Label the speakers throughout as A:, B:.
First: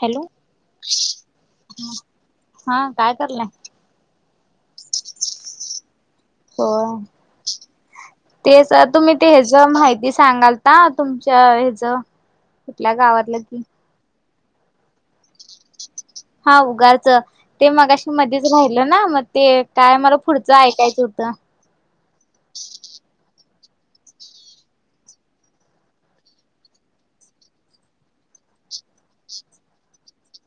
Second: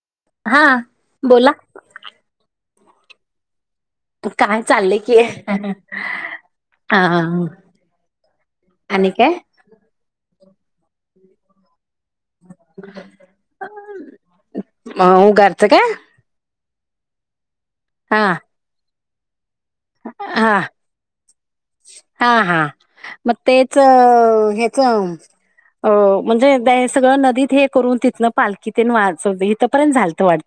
A: Hello,
B: हा बोला
A: हा. काय करलंय?
B: काय चाललंय की.
A: हो,
B: हा
A: तेच
B: आणि
A: तुम्ही ते
B: काय
A: हेज माहिती सांगाल ता तुमच्या हेच. कुठल्या गावातलं की
B: मं उगारच काय.
A: हा उगारच. ते मगाशी
B: हा
A: मध्येच राहिलं ना म ते. काय मला
B: हा
A: पुढच ऐकायचं होतं.
B: हा हा मग तेच ह्याच म्हणजे सगळं नदीत हे करून तिथनं पालखीत वाचव इथंपर्यंत झालतं वाटत.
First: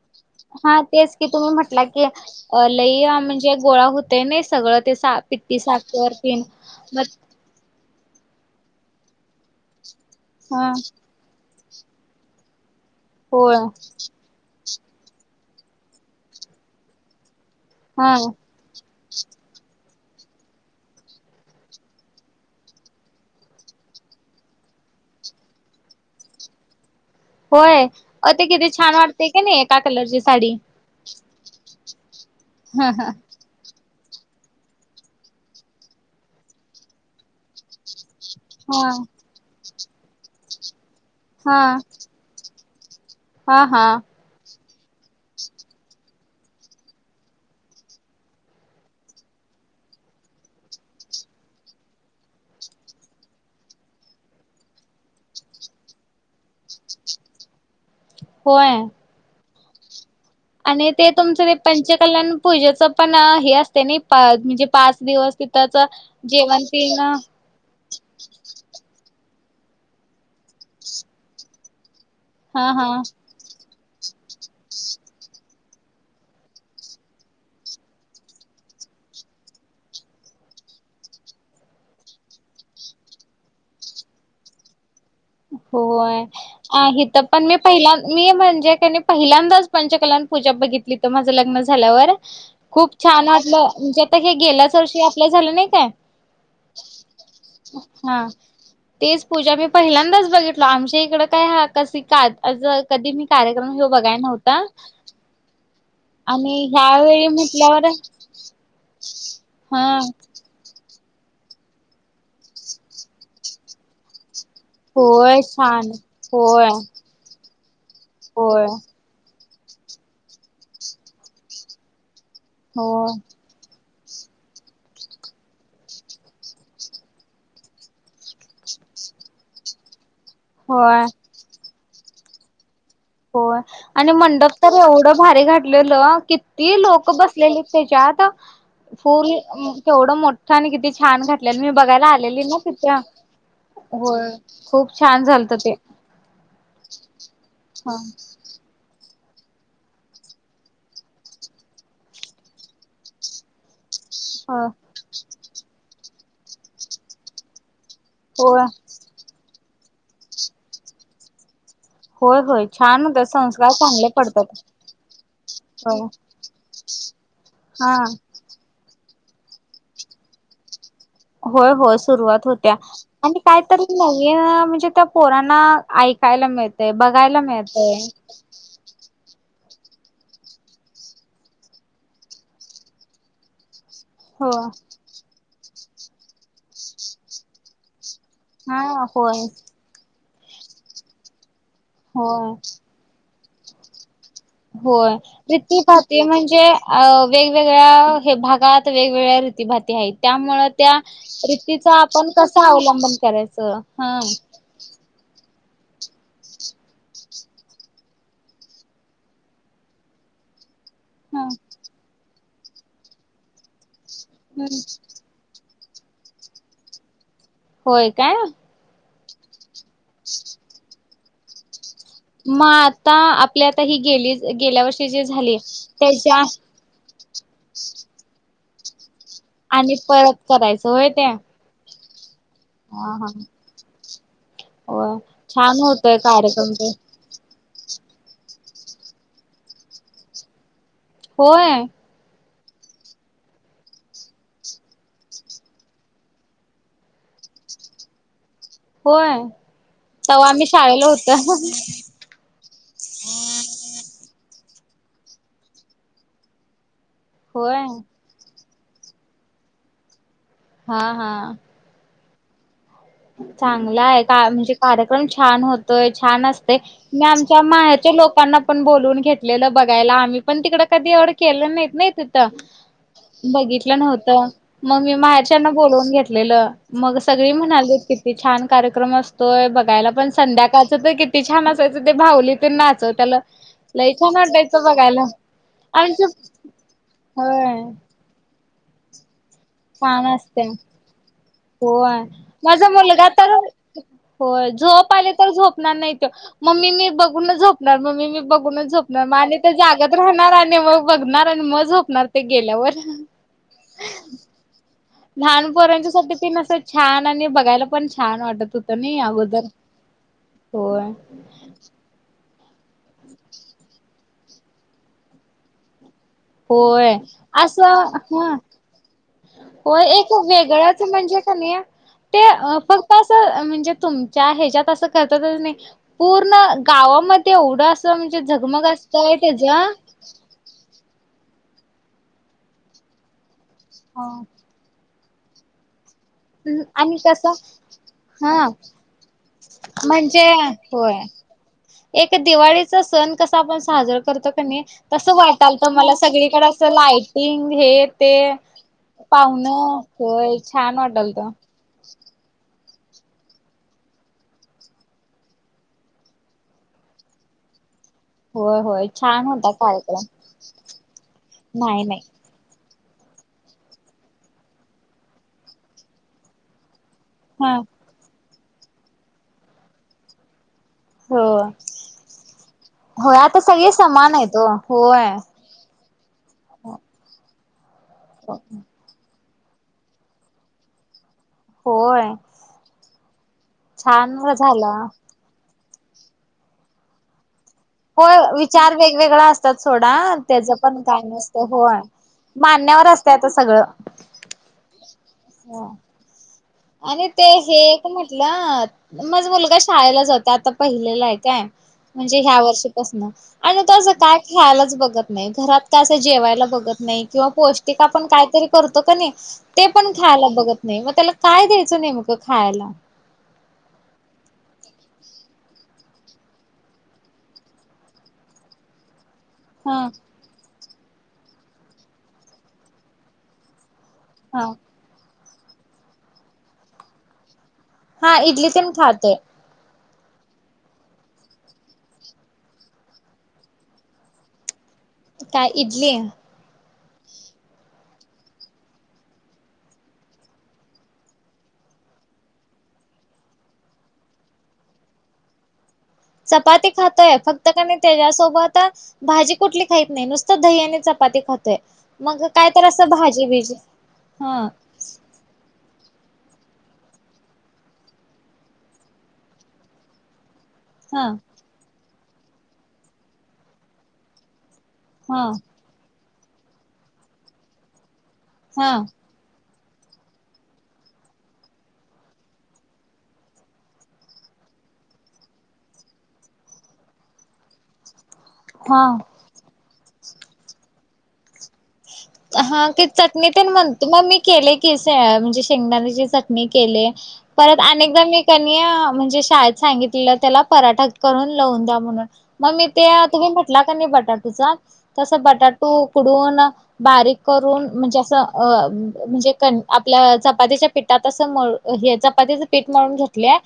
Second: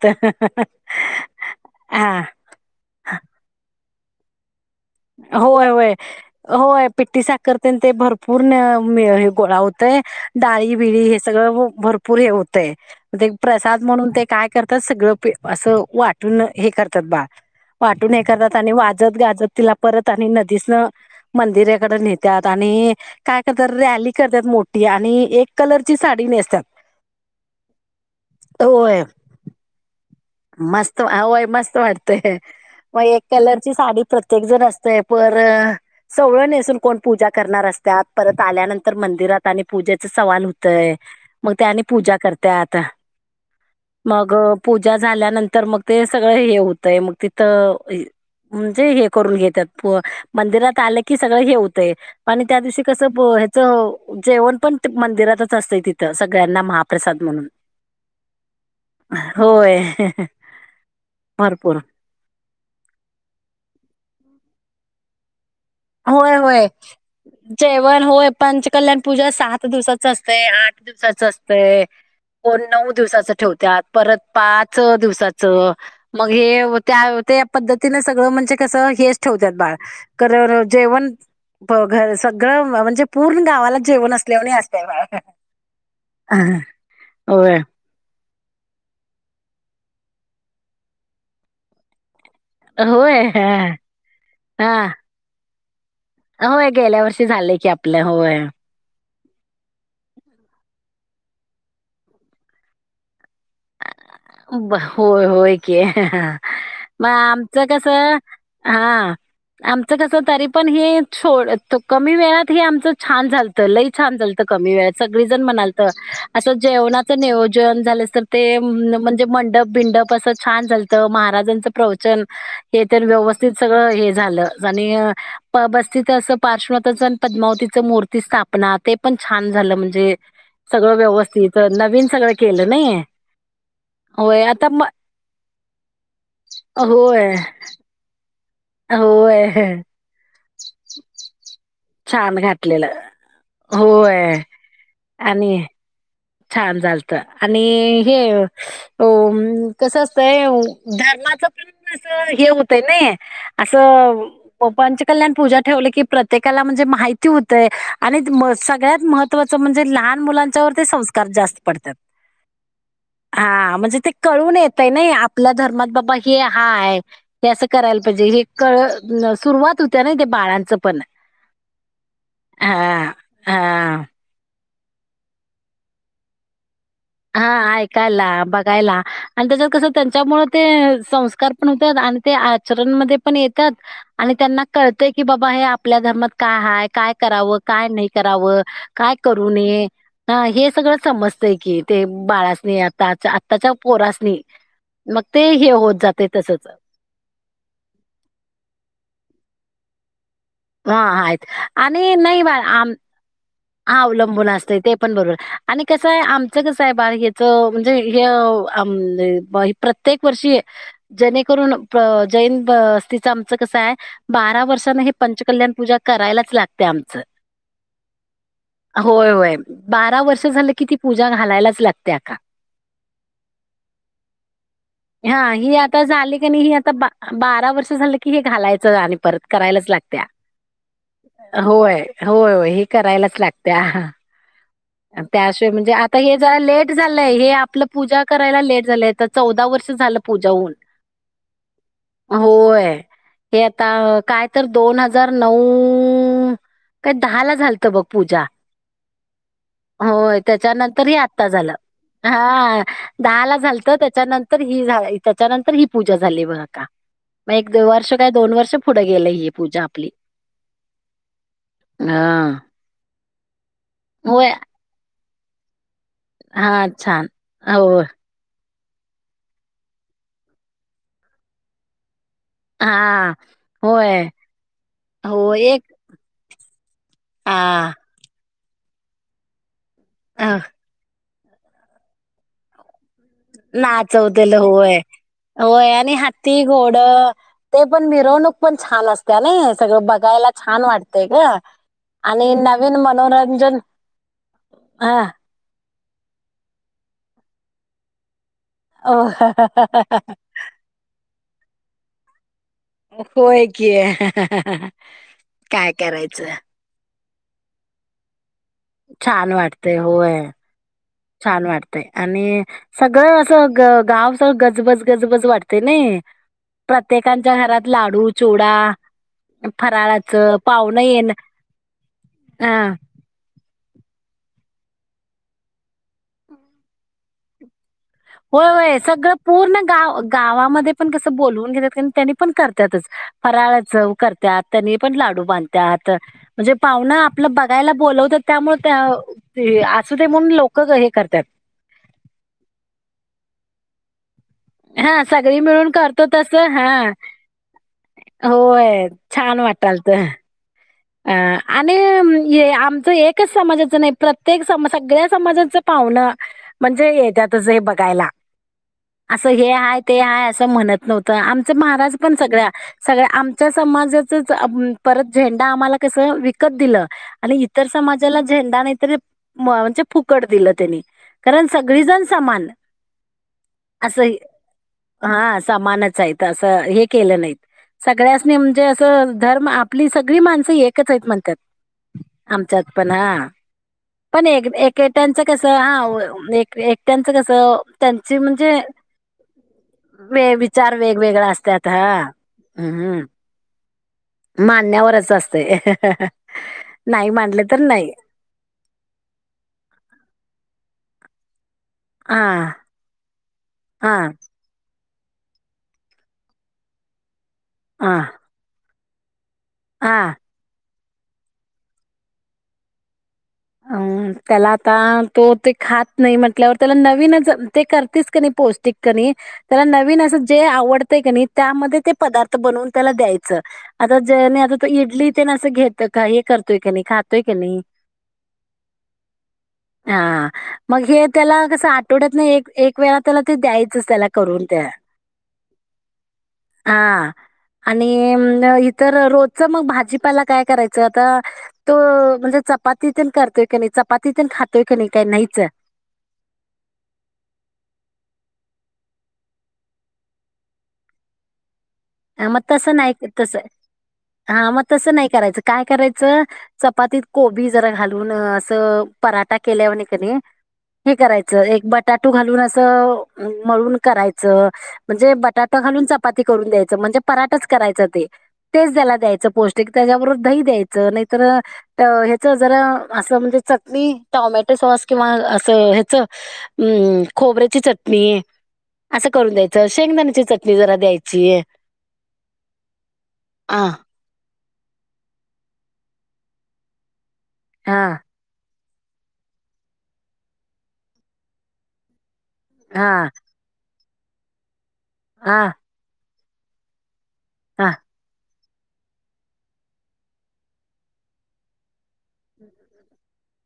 A: हा तेच की तुम्ही म्हटला की
B: हा
A: लई म्हणजे गोळा हो हूतनय सगळंच.
B: होय होय, होय
A: मग
B: पिट्टी साखर तेन भरपूर पूर्ण मेळ हे गोळा होतय,
A: हा
B: डाळी बिळी हे सगळं भरपूर हे होतय. ते
A: होय
B: प्रसाद म्हणून ते काय कर तर सगळं पी असं वाटून हे करतात बाळ.
A: हा
B: वाटून हे करतात आणि वाजत गाजत तिला परत आणि नदीसन मंदिराकडे नेतात आणि काय करतात रॅली करतात मोठी आणि एक कलरची साडी नेसत्यात.
A: होय अ ते किती छान वाटत कान्हीय एका कलरची साडी
B: मस्त आय मस्त वाटत. तय
A: ह
B: मग
A: ह
B: एक कलरची साडी प्रत्येक जण असतय पर सवळं नेसून कोण पूजा करणार असतात. परत
A: हा
B: आल्यानंतर मंदिरात आणि पूजेचा सवाल होतय मग
A: हा
B: ते आणि पूजा करतात
A: हा हा
B: मग पूजा झाल्यानंतर मग ते सगळं हे होतय मग तिथं म्हणजे हे करून घेतात मंदिरात आलं कि सगळ हे होतय आणि त्या दिवशी कसं हच जेवण पण मंदिरातच असतंय तिथं सगळ्यांना महाप्रसाद म्हणून
A: होय
B: होय ह ह
A: आणि ते तुमचं ते पंचकल्याण पूजेच पण हे असते ना म्हणजे पाच दिवस त्याच
B: होय होय
A: जेवण पिण
B: होय पंचकल्याण पूजा सात दिवसाच असते आठ दिवसाच असत
A: हा
B: नऊ
A: हा
B: दिवसाच ठेवतत परत पाच दिवसाचं मग हे त्या त्या पद्धतीने सगळं म्हणजे कस हेच ठेवत बाळ जेवण घर सगळं म्हणजे पूर्ण गावाला जेवण असल्यावर नाही असत बाळ
A: होय इथे पण मी
B: होय
A: पहिला मी म्हणजे कनी पहिल्यांदाच पंचकलान पूजा बघितली इथे माझं लग्न झाल्यावर खूप
B: होय
A: छान वाटलं म्हणजे आता हे
B: हा
A: गेल्याच वर्षी आपल्या झालं नाही काय
B: होय गेल्या वर्षी झालेय की आपलं
A: हा
B: होय
A: तेच पूजा मी पहिला आत्ताच बघितलं आमच्याकडे काय हा कस काय कधीपण कार्यक्रम बघाय नव्हता
B: होय होय
A: आणि
B: मग
A: ह्यावेेळी
B: आमचं
A: म्हटल्यावर
B: कस हा
A: हा
B: आमचं कस तरी पण हे छड कमी वेळात हे आमचं छान झालंत लई छान झालत कमी वेळात
A: होय
B: सगळीजण म्हनलत
A: छान
B: असं
A: होय.
B: जेवणाच नियोजन झाल असतं ते
A: होय
B: पण मंडप बिंडप असं छान झालतं महाराजांचं प्रवचन हे तर
A: होय
B: व्यवस्थित सगळं हे झालं आणि बस्तीच अस पार्श्वथण पद्मावतीच मूर्ती स्थापना ते पण छान झालं म्हणजे सगळं
A: होय
B: व्यवस्थित नवीन सगळं केलं नाही
A: हो आणि
B: होय
A: मंडप
B: आता
A: तर
B: म-
A: एवढं भारी घातलेलं किती लोक
B: होय,
A: बसलेली त्याच्यात फूर
B: होय.
A: केवढं किती छान [unintelligible] मी बघायला
B: छान
A: आलेली ना
B: घातलेलं.
A: तिथं? होय. खूप छान झालंत
B: आणि
A: ते.
B: छान झालतं आणि
A: ह
B: [unintelligible] हे हो कसं असतंय धर्माचं पण असं हे हुतय नाई असं
A: ह
B: प पंचकल्याण पूजा ठेवलं की प्र एकेकाला म्हणजे माहिती होतंय. आणि द म
A: होय
B: सगळ्यात महत्त्वाचं म्हण जे लहान मुलांच्यावरती सं स्कार जास्त पडत्यात
A: होय होय छान होत संस्कार
B: हां म्हणजे
A: चांगले
B: ते कळून
A: पडतात
B: येतंय नाही आपल्या धर्मात
A: होय
B: बाबा हे हाय हे असं
A: हा
B: करायला पाहिजे हे कळ ल सुरुवात होत्या ना त्या बाळांचं पण?
A: होय होय सुरुवात होत्या
B: हा
A: आणि कायतरी
B: हा.
A: नव्या तिथ पोरांना ऐकायला मिळ
B: हा ऐकायला, बघायला. आणि त्याच्यात कसं त्यांच्यामुळे ते संस्कार पण होतात, आणि ते आचरणमध्ये पण येत्यात. आणि
A: हो
B: त्यांना कळतय की बाबा हे आपल्या धर्मात काय हाय, काय करावं, काय नाही कराव,
A: हा
B: काय
A: होय
B: करू नये हा हे सगळं समजतं की ते
A: होय
B: बाळासनी आताच्या त्याच्या पोरासनी
A: होय
B: मग ते हे होत
A: रीती-भाती
B: जाते
A: म्हणजे
B: तसंच.
A: वेगवेगळ्या भागात, वेगवेगळ्या रीती-भाती आहेत त्यामुळं त्या
B: हां, आहेत
A: रीतीच
B: आणि
A: आपण
B: नाही
A: कस
B: बा आम
A: अवलंबन करायचं
B: हां,
A: हा
B: अवलंबून असतंय ते पण बरोबर आणि कसं आहे आमचं कसं आहे बाळ हेच म्हणजे हे प्रत्येक वर्षी
A: ह
B: जेणेकरून प्रते जैन बस्तिच आमचं कसं आहे बारा वर्षांत हे कल्याण पूजा करायलाच लागते आमच, [inaudible]
A: होय काय [inaudible]
B: होय होय, बारा वर्ष झालं कि ती पूजा घालालाच लागते. अक्का.
A: मग आता आपली ही गेल्या वर्षी जी झाली त्याच्या
B: बारा वर्ष झालं की हे घालायचं आणि परत करायलाच
A: आणि
B: लागत
A: परत करायचं होय ते
B: होय होय हे
A: हा हा
B: करायलाच लागतेय हा
A: होय
B: त्याशिवाय
A: छान
B: म्हणजे आता
A: होतय
B: हे जरा
A: कार्यक्रम ते
B: लेट झालंय हे आपलं पूजा करायला लेट झाले चौदा वर्ष झालं पूजाहून
A: होय
B: होय हे आता काय तर दोन हजार नऊ काय दहा ला झालत बघ पूजा
A: होय
B: होय
A: तवा आम्ही शाळेला
B: त्याच्यानंतर ह आता झालं
A: होत
B: हा दहा ला झालत त्याच्यानंतर तर ही झा त्याच्यानंतर ही पूजा झाली बघ का मग एक
A: होय
B: वर्ष काय दोन वर्ष पुढं गेलं ह पूजा आपली
A: हा हा
B: हां
A: चांगलं आहे का म्हणजे कार्यक्रम छान होत छान
B: हा
A: असते मी
B: छान
A: आमच्या
B: हो
A: माहे्याच्या लोकांना पण बोलून घेतलेलं बघयला आम्ही पण तिकडं कधी एवढ केलं नाहीत नाही
B: हा
A: बघितलं
B: होय
A: नव्हत मग मी
B: हो
A: माहे्याच्याना
B: एक
A: बोलवून घेतलेलं मग सगळी
B: आ
A: म्हणाली छान कार्यक्रम असतोय घयला पण संध्याकाळचं तर त छान असायं ते भावली तर नाचव त्याला लई छान
B: नाचवतेलं
A: वाटायचं
B: होय
A: बघायला
B: होय आणि
A: आमच
B: हाती घोड
A: होय
B: ते पण मिरवणूक पण छान असत त्या नाही सगळं
A: छान
B: बघायला
A: असते
B: छान वाटतय का
A: होय
B: आणि
A: माझा
B: नवीन
A: मुलगा तर
B: मनोरंजन ह
A: णार नाही मम्मी मी बघून झोपणार मम्मी मी बघ झणार आणि ते जागात राहणार आणि मग बघणार मज होतणार ते गेल्यावर.
B: होय कि
A: लहानपर्यंत सध पी नसत छान बघायला पण छान वाटत होतं नाही
B: छान
A: अगोदर.
B: वाटतय होय
A: होय.
B: छान वाटतय आणि सगळं असं ग गाव कसं गजबज गजबज वाटते नाही.
A: होय.
B: प्रत्येकांच्या घरात
A: असं
B: लाडू
A: ह
B: चिवडा
A: होय एक
B: फराळाचं पाहुणं
A: वेगळंच
B: येण
A: म्हणजे कणी ते
B: अ
A: फक्त असं म्हणजे, तुमच्या ह्याच्यात असं करत्यातच नाही पूर्ण गावामध्ये एवढं असं म्हणजे
B: होय
A: झगमग
B: होय सगळं
A: असतंय त्याच
B: पूर्ण गाव गावामध्ये पण कस बोलवून घेत्यात त्यांनी पण करत्यातच फराळा सर्व करत्यात त्यानी पण लाडू बांधत्यात म्हणजे पाहुना
A: आणि कसं
B: आपलं बघायला बोलवत
A: हा
B: त्यामुळे असू दे
A: म्हणजे
B: म्हणून लोक हे
A: होय
B: करतात.
A: कस आपण साजरा करतो. कनी
B: हां,
A: तसं
B: सगळी
A: वाटालत
B: मिळून
A: मला
B: करतो तसं
A: सगळीकडं असं
B: हां.
A: लाईटिंग हे ते
B: होय,
A: पाव्हण होय छान
B: हा
A: वाटालत
B: आणि हे आमच एकच समाजाच नाही. प्रत्येक सगळ्या समाजाच पाव्हण म्हणजे येत्यातच हे बघा यला
A: होय होय छान
B: असं
A: होता
B: हे हाय ते
A: कार्यक्रम
B: हाय असं म्हणत नव्हतं आमच
A: नाही
B: महाराज
A: नाही
B: पण सगळ्या सगळ्या आमच्या समाजाचच परत आम्हाला कसं विकत दिलं. आणि
A: हा
B: इतर समाजाला झेंडा नाहीतरी म्हणजे फुकट दिलं त्यांनी
A: हो
B: कारण सगळी जण समान
A: होय आता सगळे
B: असं
A: समान आहेत ओ होय
B: हे केलं नाहीत. सगळ्यांसनी म्हणजे असं धर्म आपली सग ळी माणस एकच आहेत म्हण त्यात
A: होय
B: आमच्यात पण हं.
A: छान
B: पण एक
A: झालं
B: एकेकट्याच कसं हा. होय एकेकट्याच कसं
A: होय
B: त्यांची म्हणजे
A: विचार वेगवेगळा असतात. सोडा
B: वे
A: त्याचं
B: विचार
A: पण काय
B: वेगवेगळा
A: नसत
B: असतात
A: होय.
B: हा
A: मानण्यावर
B: हम्म
A: असत आता सगळं
B: असच असतय,
A: आणि ते हे एक म्हटलं माझ मुलगा शाळेला जातोय. आता पहिलीला आहे. काय म्हणजे
B: हा
A: ह्या वर्षीपासन आणि त्याचं
B: हा
A: काय खेळायलाच बघत नाही घरात का असं जेवायला बघत नाही. किंवा पौष्टिक
B: हा
A: आपण काहीतरी करतो. तो कणी ते पण
B: हा
A: खायला बघत नाही. मग त्याला काय द्यायचं नेमकं खायाला
B: अ त्याला आता तो ते खात नाही म्हटल्यावर, त्याला नवीनच ते करतेच क नाही पौष्टिक कणी त्याला
A: हा
B: नवीन असं जे आवड तय कनी त्यामध्ये ते पदार्थ बनवून त्याला द्यायचं. आता जे नि
A: हा
B: आता इडली तेन असं घेत का हे करतोय कणी, खातोय कणी.
A: हा इडली तेन खातोय.
B: हा मग हे त्याला कसं आठवड्यातन एक एक वेळा त्याला द्यायचंच करून त्या.
A: काय इडली?
B: हा, आणि इतर रोजच मग भाजीपाला काय करायचं. आता तो च चपातीतेन करतोय की नाही, चपातीतेन खातोय कणी काय नईच?
A: चपाती खातोय. फक्त कणी त्याच्यासोबत भाजी कुठली खइत नई. नुसतं दही आणि चपाती खातोय.
B: ह मग
A: काय तर
B: तसं
A: असं
B: नाही
A: भाजी
B: तस
A: बिजी
B: हा मग तसं नाही करायचं काय कराय च चपातीत कोबी जरा घालून अस पराठा केल्यावनि कणी हे
A: हा
B: करायचं. एक बट टाटू घालून असं मळून करायचं. म्हणजे
A: हा
B: बटाटा घालून च चपाती करून द्या म्हणजे पराठच करायंच ते. तेच
A: हा
B: त्याला द्यायचं पो ष्टिक त्याच्याबरोबर दही द्यायचं. नाहीतर ह्याच जरा अस म्हणजे चटणी, टॉमॅटो सॉस किंवा असं ह्याच खोबऱ्याची चटणी.
A: हा.
B: असं करून द्यायचं. शेंगदाण्याची चटणी जरा द्यायची.
A: हा की चटणी तेन
B: आ
A: म्हणतो मग मी केले की शे म्हणजे शेंगदाण्याची चटणी केले. परत
B: हा
A: अनेकदा मी कर मी म्हणजे शाळेत सांगितलेलं त्याला पराठा करून लवून द्या म्हणून. मग मी ते
B: हा
A: तुम्ही म्हटला कणी ब टाटूचा तस
B: हा
A: बटाटू उकडून ह. बारीक करून
B: हा
A: म्हणजे असं अ म्हणजे क आपल्या चपातीच्या पीठात असं मळून हे चपातीचं पीठ मळून घेतल्या.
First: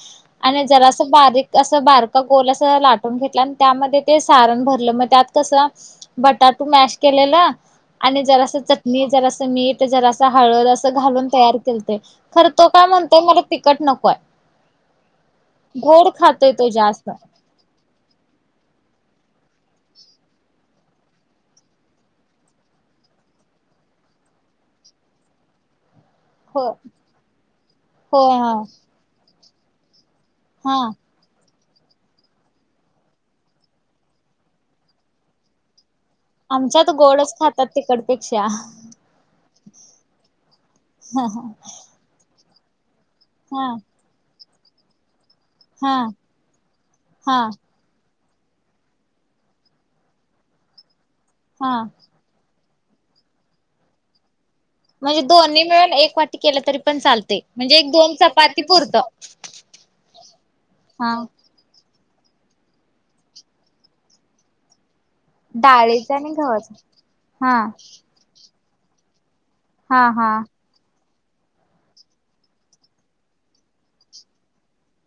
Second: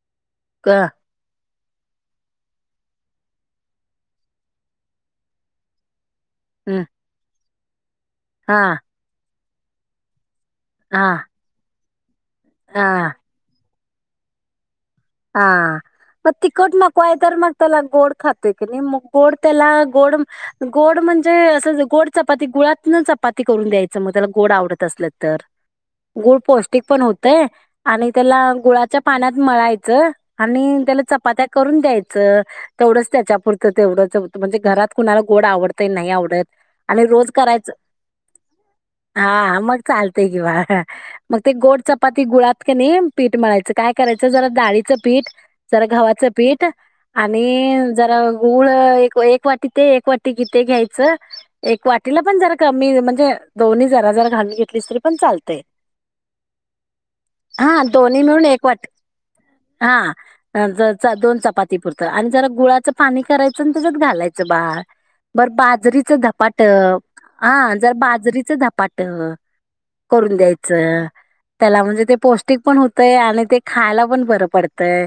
A: आणि
B: क
A: जरा असं बारीक असं बारका गोल अस लाटून घेतलं, आणि त्यामध्ये ते सारण भरलं. मग त्यात कसं बटाटू
B: हं,
A: मॅश केलेल. आणि जर
B: हा
A: असं चटणी जर अस मीठ जरा हळद असं
B: हा
A: घालून तयार केल ते कररतो का
B: हा
A: म्हणतो मला ते कट नकोय.
B: हा
A: गोड
B: म
A: खातोय तो
B: तिकट मकवा
A: जास्त
B: वायतार मगतला गोड खातक निम मुग गोड त्याला गोड गोड म्हणजे असं गोड चपाती गुळातन चपाती करून द्यायचं मग त्याला गोड आवडत असलं तर. गुळ
A: हो
B: पौष्टिक पण होतय आणि
A: होय
B: त्याला
A: हा
B: गुळाच्या पाण्यात मला येत जर.
A: हा
B: आणि त्याला चपात्या करून द्यायचं तेवढंच त्याच्यापुरतं तेवढ म्हणजे घरात कुणाला गोड आवडत नाही आवडत
A: आमच्यात
B: आणि रोज
A: गोडच खातात
B: करायच
A: तिकडपेक्षा
B: हा मग चालत किं
A: हा
B: मग ते गोड चपाती गु कनी पीठ
A: हा
B: मळायचं काय करायचं जरा डाळीचं पीठ जरा
A: हा
B: घव्हाचं पीठ आणि जरा गूळ एक एक वाटी ते एक वाटी किथ घ्यायचं.
A: हा
B: एक वाटीला पण जरा कमी म्हणजे दोन्ही जरा जर घालून घेत
A: म्हणजे दोन्ही मिळून एक वाटी केलं तरी पण चालते म्हणजे एक दोन चपाती पुरतं.
B: हा दोन चपाती पुरत आणि जरा गुळाचं पाणी करायचं आणि त्याच्यात घालायचं बार बर बाजरीच
A: डाळीच आणि
B: धपाट
A: गव्हाच
B: हा जर बाजरीच ध पाट.
A: हा हा
B: करून द्यायचं. त्याला म्हणजे ते पौष्टिक पण होतंय आणि ते खायला पण बर पडतंय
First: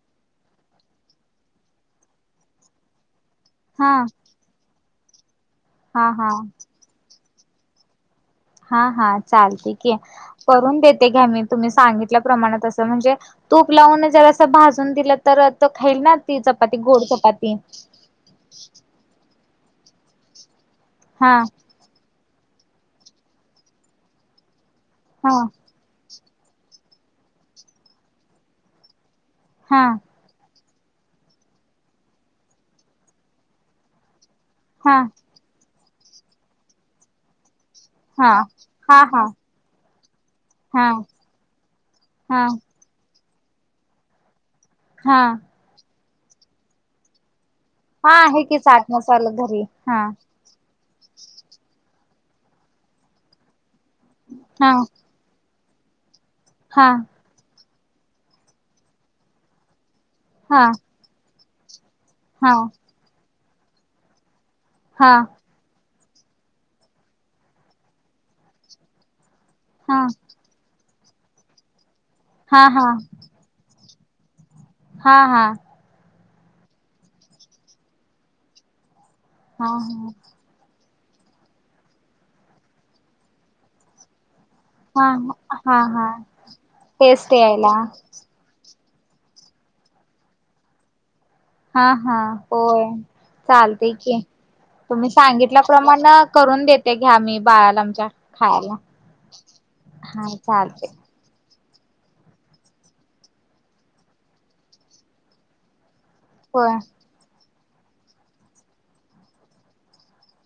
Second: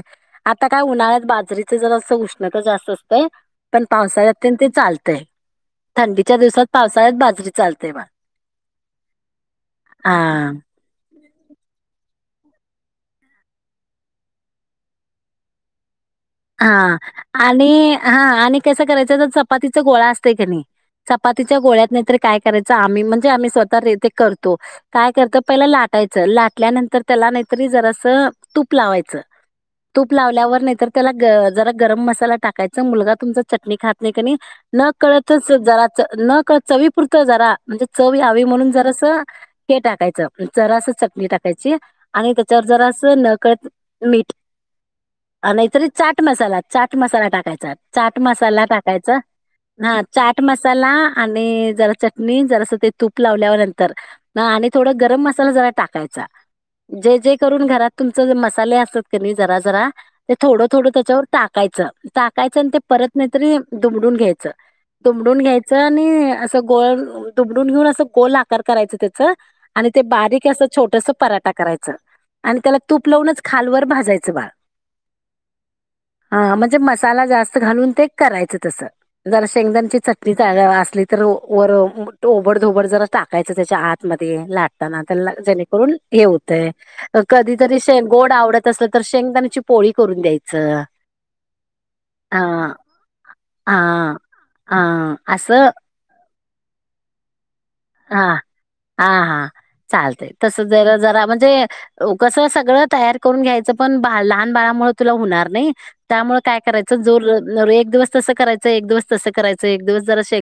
B: आता काय उन्हाळ्यात बाजरीच जर अस उष्णता जास्त असत पण
A: हा
B: पावसाळ्यात ते चालत ते
A: हा हा
B: थंडीच्या दिवसात पावसाळ्यात बाजरी लते बा.
A: हा हा चालतय की
B: हा
A: करून देते घ्या मी. तुम्ही सांगितल्या प्रमाणात असं म्हणजे तूप लावून जर असं भाजून दिलं तर तो खाईल ना. ती चपाती
B: हा
A: गोड चपाती
B: आणि हा आणि कसं करायचं तर तीचा गोळा असतय किणी.
A: हा
B: चपातीच्या गोळ्यात नाहीतर काय करायच आम्ही म्हणजे आम्ही स्वतः रे तेे करतो. काय करतं
A: हा
B: पहिला लाटायचं. च लाटल्यानंतर त्याला नाहीतरी जरासं तूप लावायचं.
A: हा
B: तूप लावल्यावर नाही. त्याला ग जरा गरम मसाला टाकायचा मुलगा तुमचा चटणी खात नाही कणी न
A: हा
B: कळतच जरा न कळत चवी पुरतं जरा म्हणजे चव
A: हा
B: यावी म्हणून
A: हा
B: जरास
A: हा
B: हे टाकायचं जरास
A: हा
B: चटणी टाकायची आणि
A: हा
B: त्याच्यावर जरास न क मीठ
A: हा
B: अ नाहीतरी चाट मसाला चाट मसाला टाकायचा.
A: हा
B: चाट
A: आहे की
B: मसाला
A: चाट
B: टाकायचा
A: मसाला घरी
B: हा चाट मसाला आणि जरा चटणी नि जर असं ते तूप लावल्या नंतर नंतर आणि
A: हा
B: थोडा गरम मसाला झा टाकायचा.
A: हा
B: जे जे करून घरात तुमचे जे मसाले असतात की नाही जरा जरा ते थोड
A: हा
B: थोडं त्याच्यावर टा कायच.
A: हा
B: टाकायचं आणि ते परत नाही तरी दुमडून घ्यायचं.
A: हा
B: दुमडून घ्यायचं. हं. अस गोल दुमडून घेऊन अस गोल आकार करायच त्या आणि ते
A: हा
B: बारीक असं छोटस पराठा करायचा. च
A: हा हा
B: त्याला
A: हा
B: तूप लावून खालवर भाजायचा. जायचं बाळ
A: हा हा
B: हा म्हणजे मसाला जास्त घालून ते करायचं तसं जरा
A: हा
B: शेंगदाण्याची द्यावी चटणी असली तर वर ओबड धोबड जरा टाकायचं त्याच्या आतमध्ये लाताना
A: हा हा
B: जेणेकरून
A: हा
B: हे होतय
A: टेस्ट यायला
B: कधीतरी शे. गोड आवडत तसं तर शेंगदाण्याची पोळी करून द्यायचं
A: हा हा होय
B: हा
A: चालतय की
B: हा
A: तुम्ही
B: असं
A: सांगितल्याप्रमाणं करून देते घ्या मी बाळाला आमच्या
B: हा
A: खायला
B: हा हा चालत
A: हा
B: तस ज
A: चालते
B: जरा म्हणजे कस सगळं तयार करून घ्यायचं पण बा लहान बाळामुळे तुला होणार नाही त्यामुळे काय
A: होय
B: करायचं जोर न एक दिवस तस कयं एक दिवस तसं करायच एक दिवस जरा शे